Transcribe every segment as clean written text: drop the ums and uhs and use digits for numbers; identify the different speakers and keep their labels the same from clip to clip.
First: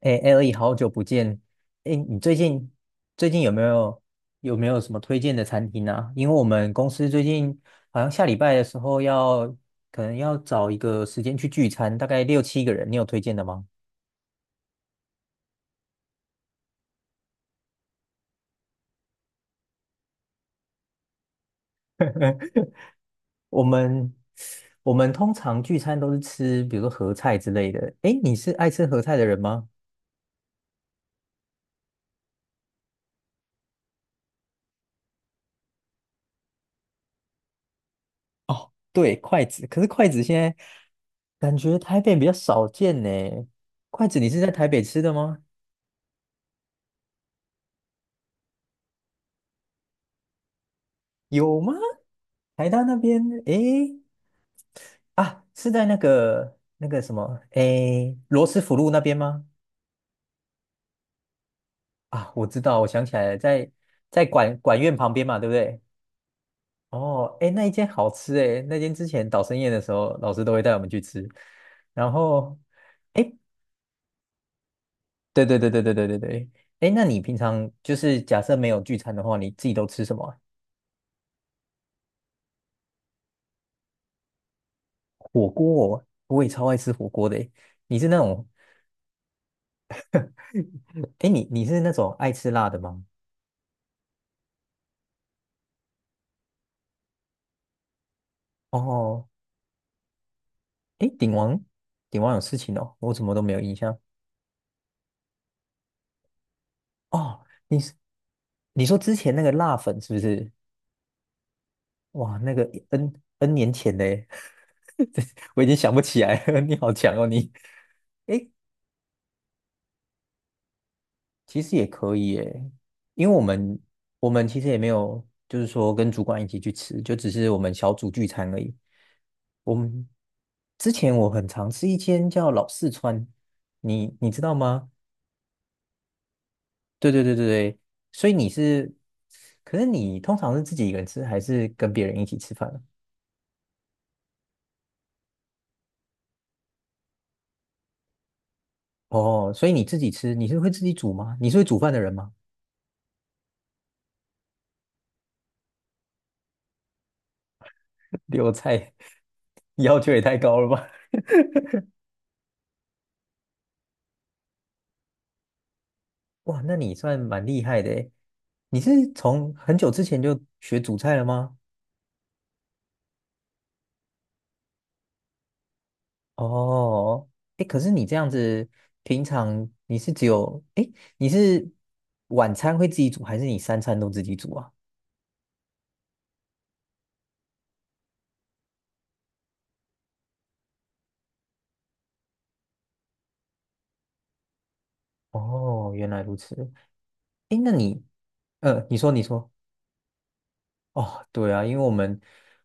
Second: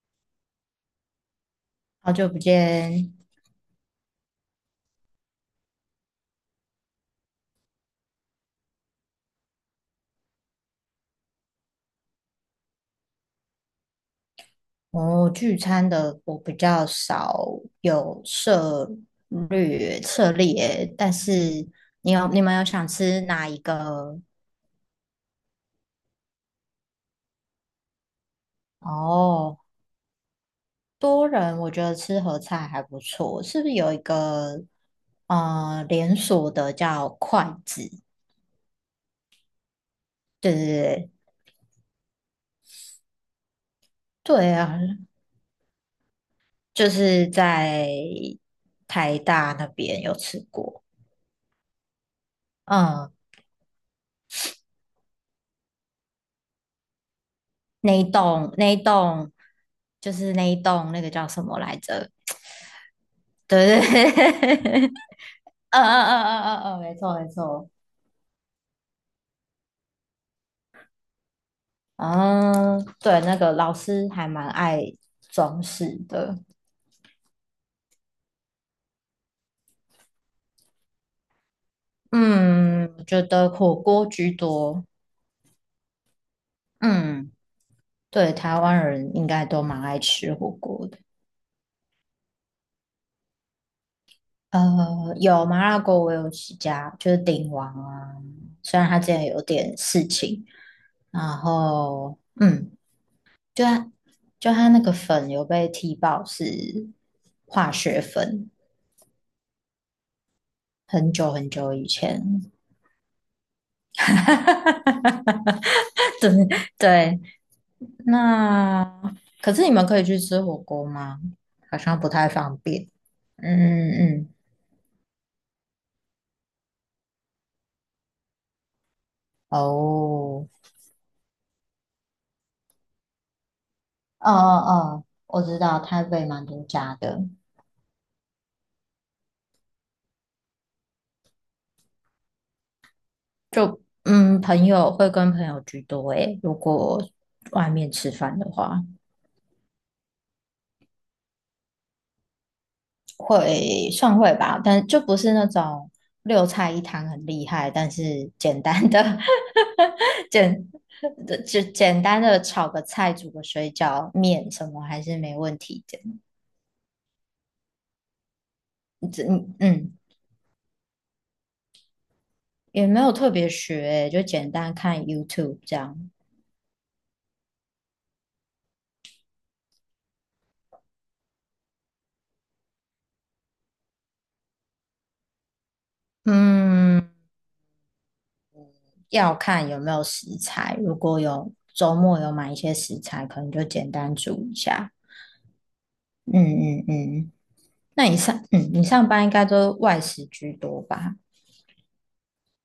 Speaker 1: 哎 l e 好久不见！哎，
Speaker 2: 好
Speaker 1: 你
Speaker 2: 久
Speaker 1: 最
Speaker 2: 不
Speaker 1: 近
Speaker 2: 见，
Speaker 1: 有没有有没有什么推荐的餐厅啊？因为我们公司最近好像下礼拜的时候要可能要找一个时间去聚餐，大概六七个人，你有推荐的吗？
Speaker 2: 我聚餐的我比较少有涉猎，但是你们有想吃哪一
Speaker 1: 我们
Speaker 2: 个？
Speaker 1: 我们通常聚餐都是吃，比如说合菜之类的。哎，你是爱吃合菜的人
Speaker 2: 哦，
Speaker 1: 吗？
Speaker 2: 多人我觉得吃合菜还不错，是不是有一个连锁的叫筷子？
Speaker 1: 对，筷子，可是筷子现
Speaker 2: 对
Speaker 1: 在
Speaker 2: 对
Speaker 1: 感觉台北比较少见呢。筷子，你
Speaker 2: 对
Speaker 1: 是在
Speaker 2: 对
Speaker 1: 台
Speaker 2: 啊，
Speaker 1: 北吃的吗？
Speaker 2: 就是在台大那边有吃过。
Speaker 1: 有吗？台大那
Speaker 2: 嗯，
Speaker 1: 边，诶，啊，是在那个什么，
Speaker 2: 那一
Speaker 1: 诶，罗
Speaker 2: 栋
Speaker 1: 斯
Speaker 2: 那
Speaker 1: 福
Speaker 2: 一
Speaker 1: 路那边
Speaker 2: 栋
Speaker 1: 吗？
Speaker 2: 那一栋那个叫什么来着？
Speaker 1: 啊，我知道，我想起来了，
Speaker 2: 对
Speaker 1: 在管
Speaker 2: 对
Speaker 1: 管
Speaker 2: 对，
Speaker 1: 院旁边嘛，对不
Speaker 2: 嗯嗯
Speaker 1: 对？
Speaker 2: 嗯嗯嗯嗯，没错没
Speaker 1: 哦，诶，那
Speaker 2: 错，
Speaker 1: 一间好吃诶，那间之前导生宴的时候，老师都会带我们去吃。然后，
Speaker 2: 嗯，对，
Speaker 1: 诶，
Speaker 2: 那个老师还蛮爱
Speaker 1: 对对
Speaker 2: 装
Speaker 1: 对对对
Speaker 2: 饰
Speaker 1: 对对
Speaker 2: 的，
Speaker 1: 对，诶，那你平常就是假设没有聚餐的话，你自己都吃什么啊？
Speaker 2: 嗯，我觉得火锅居多，
Speaker 1: 火锅哦，我也超爱吃火锅
Speaker 2: 嗯，
Speaker 1: 的诶。你是那
Speaker 2: 对，
Speaker 1: 种，
Speaker 2: 台湾人应该都蛮爱吃火锅的。
Speaker 1: 诶，你是那种爱吃辣的吗？
Speaker 2: 有麻辣锅，我有几家，就是鼎王啊。虽然他之
Speaker 1: 哦，
Speaker 2: 前有点事情，
Speaker 1: 诶，
Speaker 2: 然
Speaker 1: 鼎王，
Speaker 2: 后
Speaker 1: 鼎王有事情哦，我怎么都没有
Speaker 2: 就
Speaker 1: 印
Speaker 2: 它
Speaker 1: 象。
Speaker 2: 就它那个粉有被踢爆是
Speaker 1: 哦，
Speaker 2: 化
Speaker 1: 你是
Speaker 2: 学粉，
Speaker 1: 你说之前那个辣粉是不是？
Speaker 2: 很久很久以
Speaker 1: 哇，
Speaker 2: 前。
Speaker 1: 那个 N 年前嘞，这我已经想不起来
Speaker 2: 对
Speaker 1: 了。你好强
Speaker 2: 对，
Speaker 1: 哦，你。诶，
Speaker 2: 那可是你们可以去吃火锅吗？
Speaker 1: 其实
Speaker 2: 好
Speaker 1: 也
Speaker 2: 像不
Speaker 1: 可
Speaker 2: 太
Speaker 1: 以
Speaker 2: 方
Speaker 1: 诶，
Speaker 2: 便。
Speaker 1: 因为我们
Speaker 2: 嗯嗯嗯，
Speaker 1: 其实也没有，就是说跟主管一起去吃，就只是我们小组聚餐而已。我们
Speaker 2: 哦，
Speaker 1: 之前我很常吃一间叫老四川，你
Speaker 2: 哦
Speaker 1: 你
Speaker 2: 哦
Speaker 1: 知道吗？
Speaker 2: 哦，我知道台北蛮多家
Speaker 1: 对对
Speaker 2: 的，
Speaker 1: 对对对，所以你是，可是你通常是自己一个人吃，还是跟别人一起吃饭啊？
Speaker 2: 就朋友会跟朋友居多诶，如果外面吃饭的话。
Speaker 1: 哦，所以你自己吃，你是会自己煮吗？你是会煮饭的人吗？
Speaker 2: 会算会吧，但就不是那种六菜一汤很厉害，但是
Speaker 1: 留
Speaker 2: 简单
Speaker 1: 菜
Speaker 2: 的
Speaker 1: 要求也 太高了
Speaker 2: 简
Speaker 1: 吧？
Speaker 2: 简单的炒个菜、煮个水饺、面什么还是没问题的。
Speaker 1: 哇，那你算蛮厉害的诶。你是
Speaker 2: 这
Speaker 1: 从
Speaker 2: 嗯
Speaker 1: 很久
Speaker 2: 嗯
Speaker 1: 之前就学煮菜了吗？
Speaker 2: 也没有特别学欸，就简单看 YouTube 这样。
Speaker 1: 哦，哎，可是你这样子，平常你是只有，哎，你是晚餐会自己煮，还是你三餐都自己煮啊？
Speaker 2: 嗯，要看有没有食材，如果有周末有买一些食材，可能就简单煮一下。
Speaker 1: 哦，原来如此。
Speaker 2: 嗯嗯嗯，
Speaker 1: 哎，那你，
Speaker 2: 那你你
Speaker 1: 你
Speaker 2: 上
Speaker 1: 说，你
Speaker 2: 班应该
Speaker 1: 说。
Speaker 2: 都外食居多吧？
Speaker 1: 哦，对啊，因为我们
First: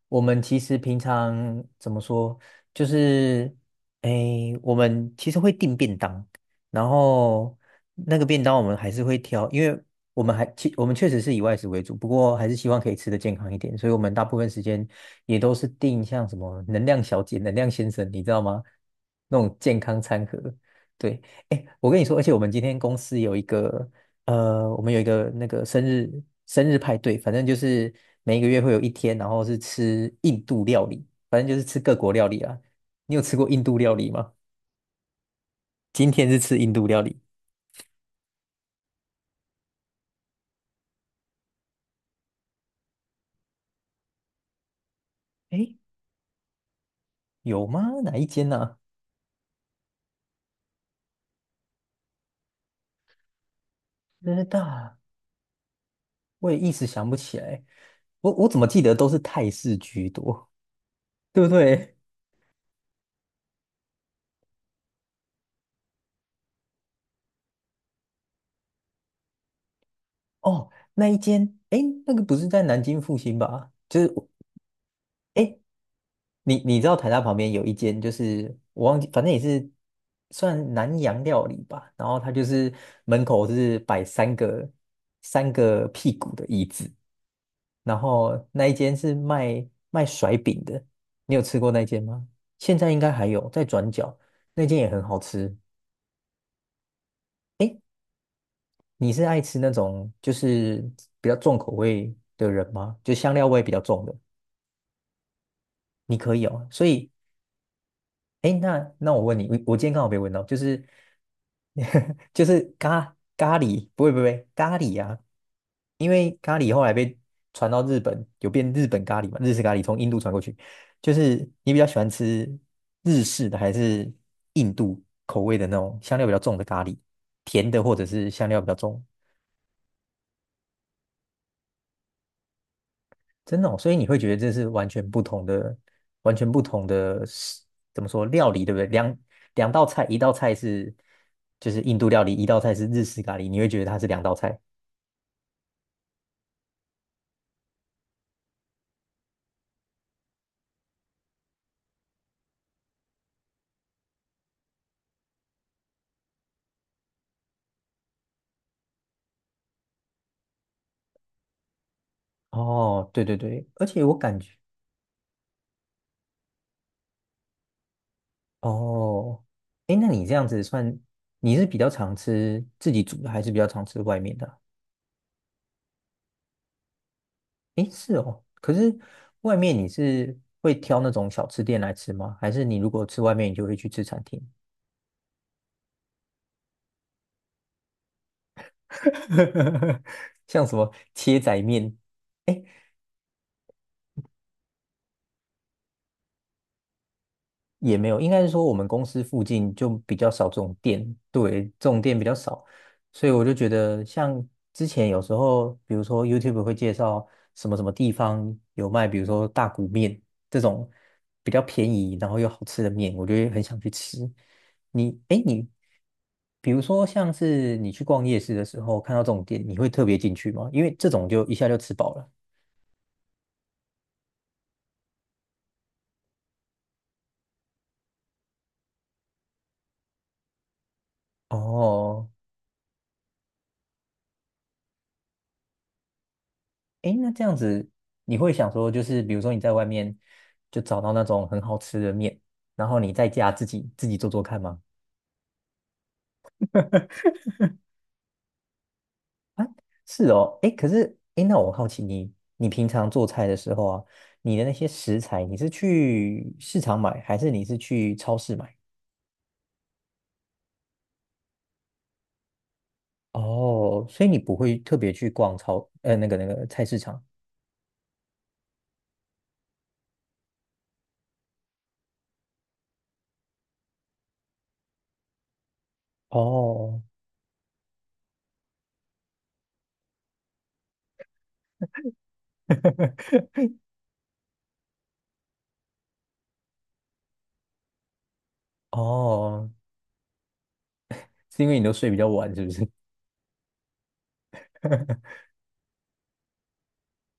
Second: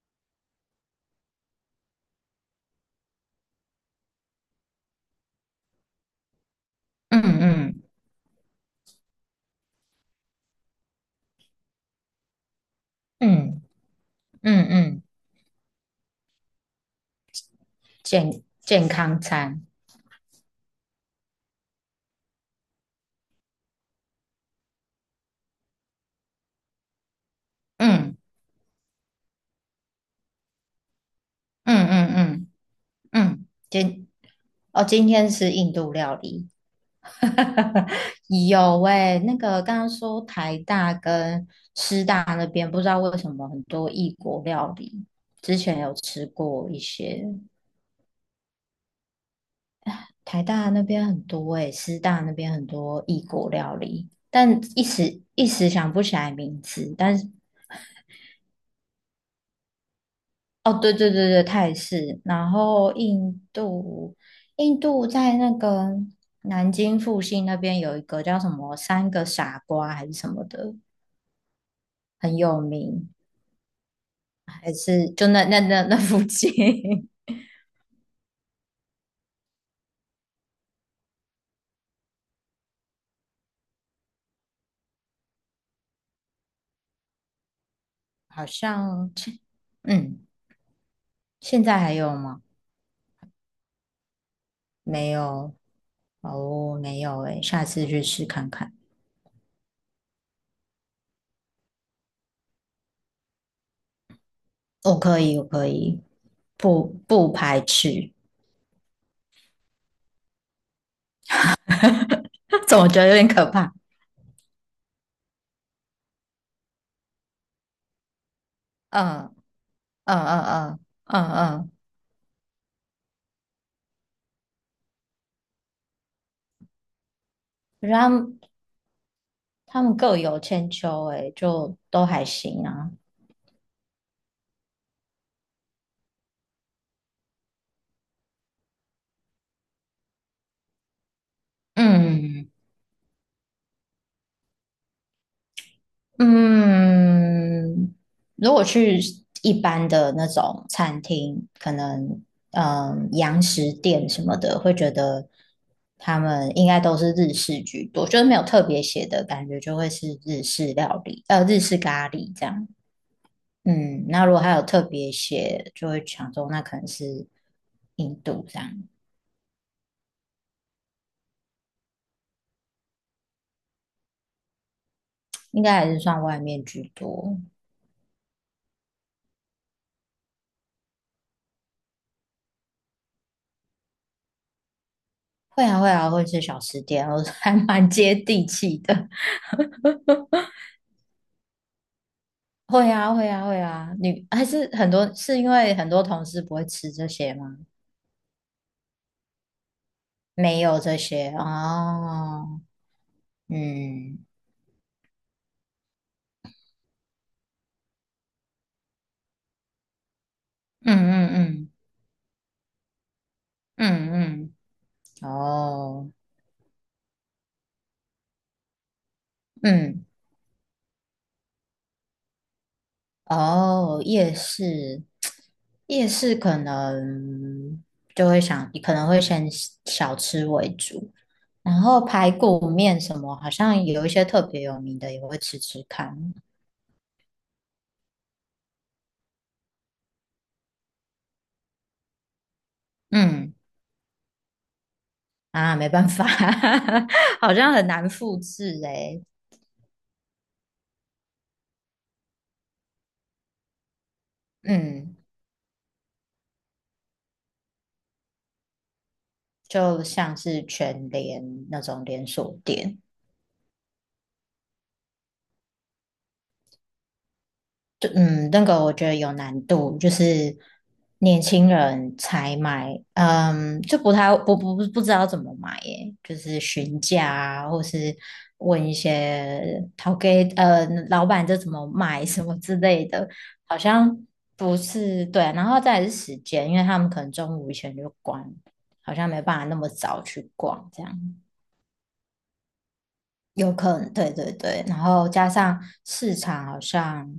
Speaker 1: 其实平常怎么说，就是诶，我们其实会订便当，然
Speaker 2: 嗯
Speaker 1: 后
Speaker 2: 嗯
Speaker 1: 那个便当我们还是会挑，因为我们确实是以外食为主，不过还是希望可以吃的健康一
Speaker 2: 嗯
Speaker 1: 点，所以我们大部分时
Speaker 2: 嗯
Speaker 1: 间
Speaker 2: 嗯，
Speaker 1: 也都是订像什么能量小姐、能量先生，你知道
Speaker 2: 健
Speaker 1: 吗？
Speaker 2: 健康
Speaker 1: 那种
Speaker 2: 餐，
Speaker 1: 健康餐盒。对，哎，我跟你说，而且我们今天公司有一个我们有一个那个生日派对，反正就是
Speaker 2: 嗯
Speaker 1: 每一个月会有一天，然后是吃印度料理，反正就是吃
Speaker 2: 嗯
Speaker 1: 各
Speaker 2: 嗯
Speaker 1: 国料理
Speaker 2: 嗯
Speaker 1: 啊。你有吃
Speaker 2: 嗯，
Speaker 1: 过印度料理吗？
Speaker 2: 哦，今天是印度
Speaker 1: 今
Speaker 2: 料
Speaker 1: 天是
Speaker 2: 理，
Speaker 1: 吃印度料理，
Speaker 2: 有诶、那个刚刚说台大跟师大那边，不知道为什么很多异国料理，之
Speaker 1: 诶，
Speaker 2: 前有吃过一些，
Speaker 1: 有吗？哪一间呢？
Speaker 2: 台大那边很多诶、师大那边很多异国料理，
Speaker 1: 真道
Speaker 2: 但一
Speaker 1: 大，
Speaker 2: 时一时想不起来
Speaker 1: 我也
Speaker 2: 名
Speaker 1: 一时
Speaker 2: 字，
Speaker 1: 想不
Speaker 2: 但
Speaker 1: 起来。我怎么记得都是泰式居多，
Speaker 2: 哦，对对对
Speaker 1: 对
Speaker 2: 对，
Speaker 1: 不
Speaker 2: 泰
Speaker 1: 对？
Speaker 2: 式。然后印度在那个南京附近那边有一个叫什么"三个傻瓜"还是什么
Speaker 1: 哦，
Speaker 2: 的，
Speaker 1: 那一间，诶，那个不
Speaker 2: 很
Speaker 1: 是
Speaker 2: 有
Speaker 1: 在南京
Speaker 2: 名，
Speaker 1: 复兴吧？就是，
Speaker 2: 还是就那
Speaker 1: 诶，
Speaker 2: 那那那附近，
Speaker 1: 你知道台大旁边有一间，就是我忘记，反正也是算南洋料理吧。然后它就是门口是摆三个屁股的椅子，然
Speaker 2: 好
Speaker 1: 后那一间
Speaker 2: 像
Speaker 1: 是卖
Speaker 2: 嗯，
Speaker 1: 甩饼的。你有吃
Speaker 2: 现
Speaker 1: 过
Speaker 2: 在
Speaker 1: 那
Speaker 2: 还
Speaker 1: 间
Speaker 2: 有
Speaker 1: 吗？
Speaker 2: 吗？
Speaker 1: 现在应该还有，在转角那间也很
Speaker 2: 没
Speaker 1: 好吃。
Speaker 2: 有哦，没有诶，下
Speaker 1: 诶，
Speaker 2: 次去试看看。
Speaker 1: 你是爱吃那种就是比较重口味的人吗？就香料味比较重的，
Speaker 2: 哦，可以，我可以，
Speaker 1: 你可以哦。所
Speaker 2: 不
Speaker 1: 以
Speaker 2: 不排斥，
Speaker 1: 哎，那那我问你，我今天刚好被问到，就是 就是
Speaker 2: 总觉得有
Speaker 1: 咖
Speaker 2: 点可
Speaker 1: 咖
Speaker 2: 怕。
Speaker 1: 喱，不会不会咖喱啊，因为咖喱后来被传到日本，有变日本咖喱
Speaker 2: 嗯
Speaker 1: 嘛，日式咖喱从印
Speaker 2: 嗯
Speaker 1: 度传过
Speaker 2: 嗯
Speaker 1: 去。
Speaker 2: 嗯
Speaker 1: 就
Speaker 2: 嗯
Speaker 1: 是
Speaker 2: 嗯。
Speaker 1: 你比较喜欢吃日式的还是印度口味的那种香料比较重的咖喱，甜的
Speaker 2: 我觉
Speaker 1: 或
Speaker 2: 得
Speaker 1: 者
Speaker 2: 他
Speaker 1: 是
Speaker 2: 们
Speaker 1: 香料比较重？
Speaker 2: 他们各有千秋、欸，就都还行啊。
Speaker 1: 真的哦，所以你会觉得这是完全不同的，完全不同的食，怎么说料理，对不对？两道菜，一道菜是就是印度料理，一
Speaker 2: 嗯
Speaker 1: 道菜是日式咖喱，你会觉得它是两道菜。
Speaker 2: 嗯，如果去一般的那种餐厅，可能洋食店什么的，会觉得他们应该都是日式居多，就是没有特别写的感觉，就会是日式料理，日式咖喱这样。
Speaker 1: 哦，对对对，而且
Speaker 2: 嗯，
Speaker 1: 我
Speaker 2: 那如
Speaker 1: 感
Speaker 2: 果还
Speaker 1: 觉，
Speaker 2: 有特别写，就会想说那可能是印度这样，
Speaker 1: 哦，诶，那你这样子算，你是比较常吃自己煮的，还是比较常吃外面的啊？
Speaker 2: 应该还是算外面居多。
Speaker 1: 诶，是哦，可是外面你是会挑那种小吃店来吃吗？还是你如果吃外面，你就会去吃餐厅？
Speaker 2: 会啊会啊，会吃小吃店，我 还蛮接地气的。
Speaker 1: 像什么切仔面，哎，
Speaker 2: 会啊会啊会啊，你还是很多是因为很多同事不会吃这些吗？
Speaker 1: 也没有，应该是说我们公司附近就比较少这
Speaker 2: 没
Speaker 1: 种
Speaker 2: 有这
Speaker 1: 店，
Speaker 2: 些
Speaker 1: 对，这种店比较
Speaker 2: 哦，
Speaker 1: 少，所以我就觉得
Speaker 2: 嗯
Speaker 1: 像之前有时候，比如说 YouTube 会介绍什么什么地方有卖，比如说大骨面这种
Speaker 2: 嗯嗯
Speaker 1: 比较
Speaker 2: 嗯
Speaker 1: 便宜然后又好吃的面，我就会很想去吃。
Speaker 2: 嗯
Speaker 1: 你，
Speaker 2: 嗯，
Speaker 1: 哎，你，
Speaker 2: 哦，
Speaker 1: 比如说像是你去逛夜市的时候看到这种店，你会特
Speaker 2: 嗯
Speaker 1: 别进去吗？因为这种就一下就吃饱了。
Speaker 2: 哦，夜市可能就会想，可能会先小吃为主，然后
Speaker 1: 哦，
Speaker 2: 排骨面什么，好像有一些特别有名的也会吃吃看。
Speaker 1: 诶，那这样子，你会想说，就是比如说你在外面就找到那种很好吃的面，然后你在家
Speaker 2: 嗯
Speaker 1: 自己做做看吗？
Speaker 2: 啊，没办法，好像很难复制诶、
Speaker 1: 是哦，诶，可是诶，那我好奇你，你平常做菜的时候啊，你的那些
Speaker 2: 嗯，
Speaker 1: 食材，你是去市场买，还是你是去超市买？
Speaker 2: 就像是全联那种连锁店，
Speaker 1: 哦，所以你不会特别去逛超，那个菜市场。
Speaker 2: 对，嗯，那个我觉得有难度，就是年轻人才买，嗯，就不太不知道怎么买耶，就是询
Speaker 1: 哦，
Speaker 2: 价啊，或是问一些淘给老板这怎么买什么之类的，好 像不是对啊，然后再来是时间，因为他们可能中午以前就关，好像没办法
Speaker 1: 哦，
Speaker 2: 那么早去逛这样。
Speaker 1: 是因为你都睡比较晚，是不是？
Speaker 2: 有可能，对对对，然 后加上市场好像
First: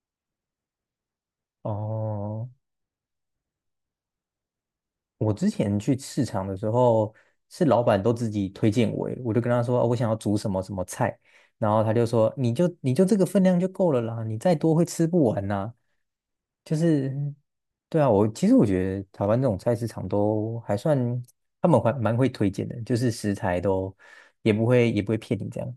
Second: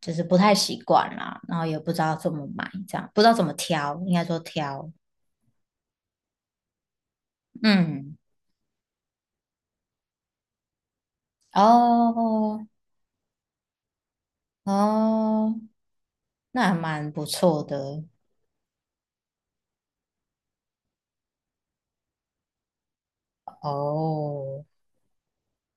Speaker 2: 就是不太习惯啦，然后也不知道怎么
Speaker 1: 哦。
Speaker 2: 买，这样不知道怎么挑，应该说挑，
Speaker 1: 我之前去市场的时候，是老板都
Speaker 2: 嗯，
Speaker 1: 自己推荐我耶，我就跟他说，哦我想要煮什么什么菜，然后他就说，你
Speaker 2: 哦
Speaker 1: 就你就这个分量就够了啦，你再多会吃不完
Speaker 2: 哦，
Speaker 1: 呐。
Speaker 2: 那
Speaker 1: 就
Speaker 2: 还蛮
Speaker 1: 是，
Speaker 2: 不错
Speaker 1: 对
Speaker 2: 的
Speaker 1: 啊，我其实我觉得台湾这种菜市场都还算，他们还蛮会推荐的，就是食材都也不
Speaker 2: 哦。
Speaker 1: 会也不会骗你这样。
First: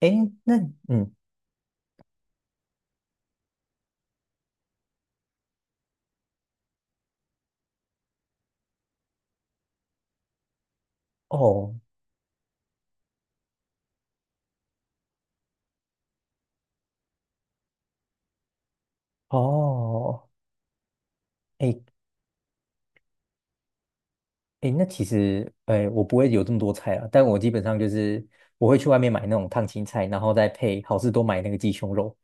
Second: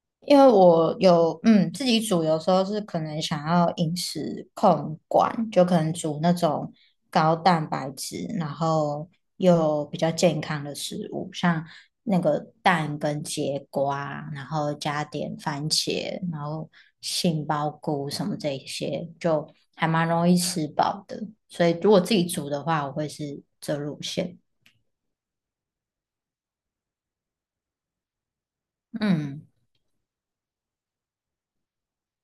Speaker 1: 诶，
Speaker 2: 因为
Speaker 1: 那
Speaker 2: 我
Speaker 1: 嗯，
Speaker 2: 有自己煮，有时候是可能想要饮食控管，就可能煮那种高蛋白质，然后又比较健康的食物，像
Speaker 1: 哦
Speaker 2: 那个蛋跟节瓜，然后加点番茄，然后杏鲍菇什么这一些，就还蛮
Speaker 1: 哦，
Speaker 2: 容易吃饱的。所以
Speaker 1: 诶，
Speaker 2: 如果自己煮的话，我会是这路线。
Speaker 1: 诶，那其实，诶，我不会有这么多菜啊，但我基本上就是我会去外面买那种
Speaker 2: 嗯，
Speaker 1: 烫青菜，然后再配好事多买那个鸡胸肉，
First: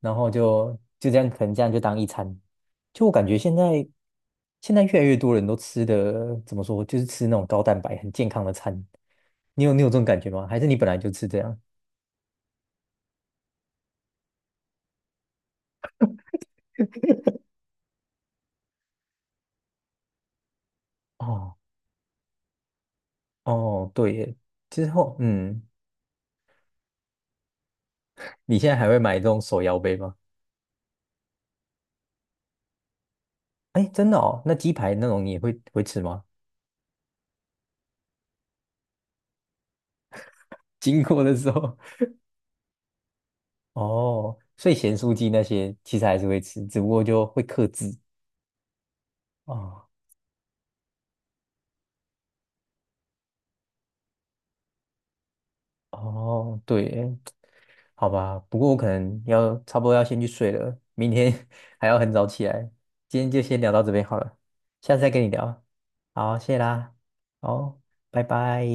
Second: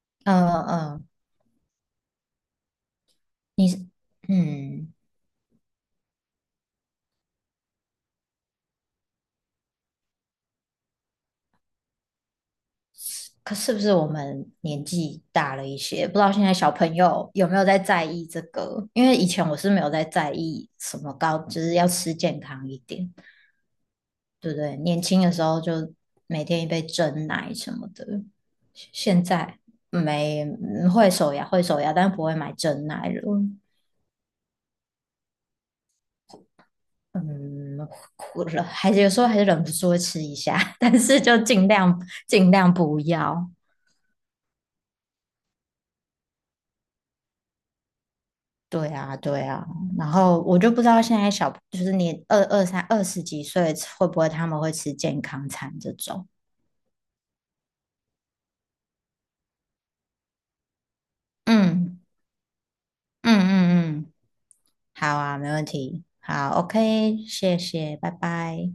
Speaker 1: 然后
Speaker 2: 呃
Speaker 1: 就
Speaker 2: 呃，
Speaker 1: 就这样，可能这样就当一餐。就我感觉现
Speaker 2: 你是
Speaker 1: 在越
Speaker 2: 嗯。
Speaker 1: 来越多人都吃的怎么说，就是吃那种高蛋白很健康的餐。你有这种感觉吗？还是你本来就吃这样？
Speaker 2: 可是不是我们年纪大了一些，不知道现在小朋友有没有在意这个？因为以前我是没有在意什么高，
Speaker 1: 哦
Speaker 2: 就是要吃健康一点，
Speaker 1: 哦，对耶，
Speaker 2: 对不对？
Speaker 1: 之
Speaker 2: 年
Speaker 1: 后
Speaker 2: 轻的时候
Speaker 1: 嗯，
Speaker 2: 就每天一杯蒸奶什么的，
Speaker 1: 你现在还会买
Speaker 2: 现
Speaker 1: 这种
Speaker 2: 在
Speaker 1: 手摇杯吗？
Speaker 2: 没嗯会手摇，但不会买蒸奶了。
Speaker 1: 哎，真的哦，那鸡排那种你也会会吃吗？
Speaker 2: 嗯，哭了，还是有时候还是忍不住会吃一下，但
Speaker 1: 经
Speaker 2: 是
Speaker 1: 过的
Speaker 2: 就
Speaker 1: 时
Speaker 2: 尽
Speaker 1: 候。
Speaker 2: 量尽量不要。
Speaker 1: 哦，所以咸酥鸡那些其实还是会吃，只不过就会克制。
Speaker 2: 对啊，对啊，
Speaker 1: 哦
Speaker 2: 然后我就不知道现在小，就是你二十几岁会不会他们会吃健康餐这种？
Speaker 1: 哦，对耶，好吧，不过我可能差不多要先去睡了，明天 还要
Speaker 2: 嗯
Speaker 1: 很早起来。今天
Speaker 2: 嗯
Speaker 1: 就先聊到这
Speaker 2: 嗯
Speaker 1: 边
Speaker 2: 嗯，
Speaker 1: 好了，下次再
Speaker 2: 好
Speaker 1: 跟你
Speaker 2: 啊，没
Speaker 1: 聊。
Speaker 2: 问题，
Speaker 1: 好，
Speaker 2: 好
Speaker 1: 谢啦，
Speaker 2: ，OK，谢
Speaker 1: 好，
Speaker 2: 谢，拜
Speaker 1: 拜拜。
Speaker 2: 拜。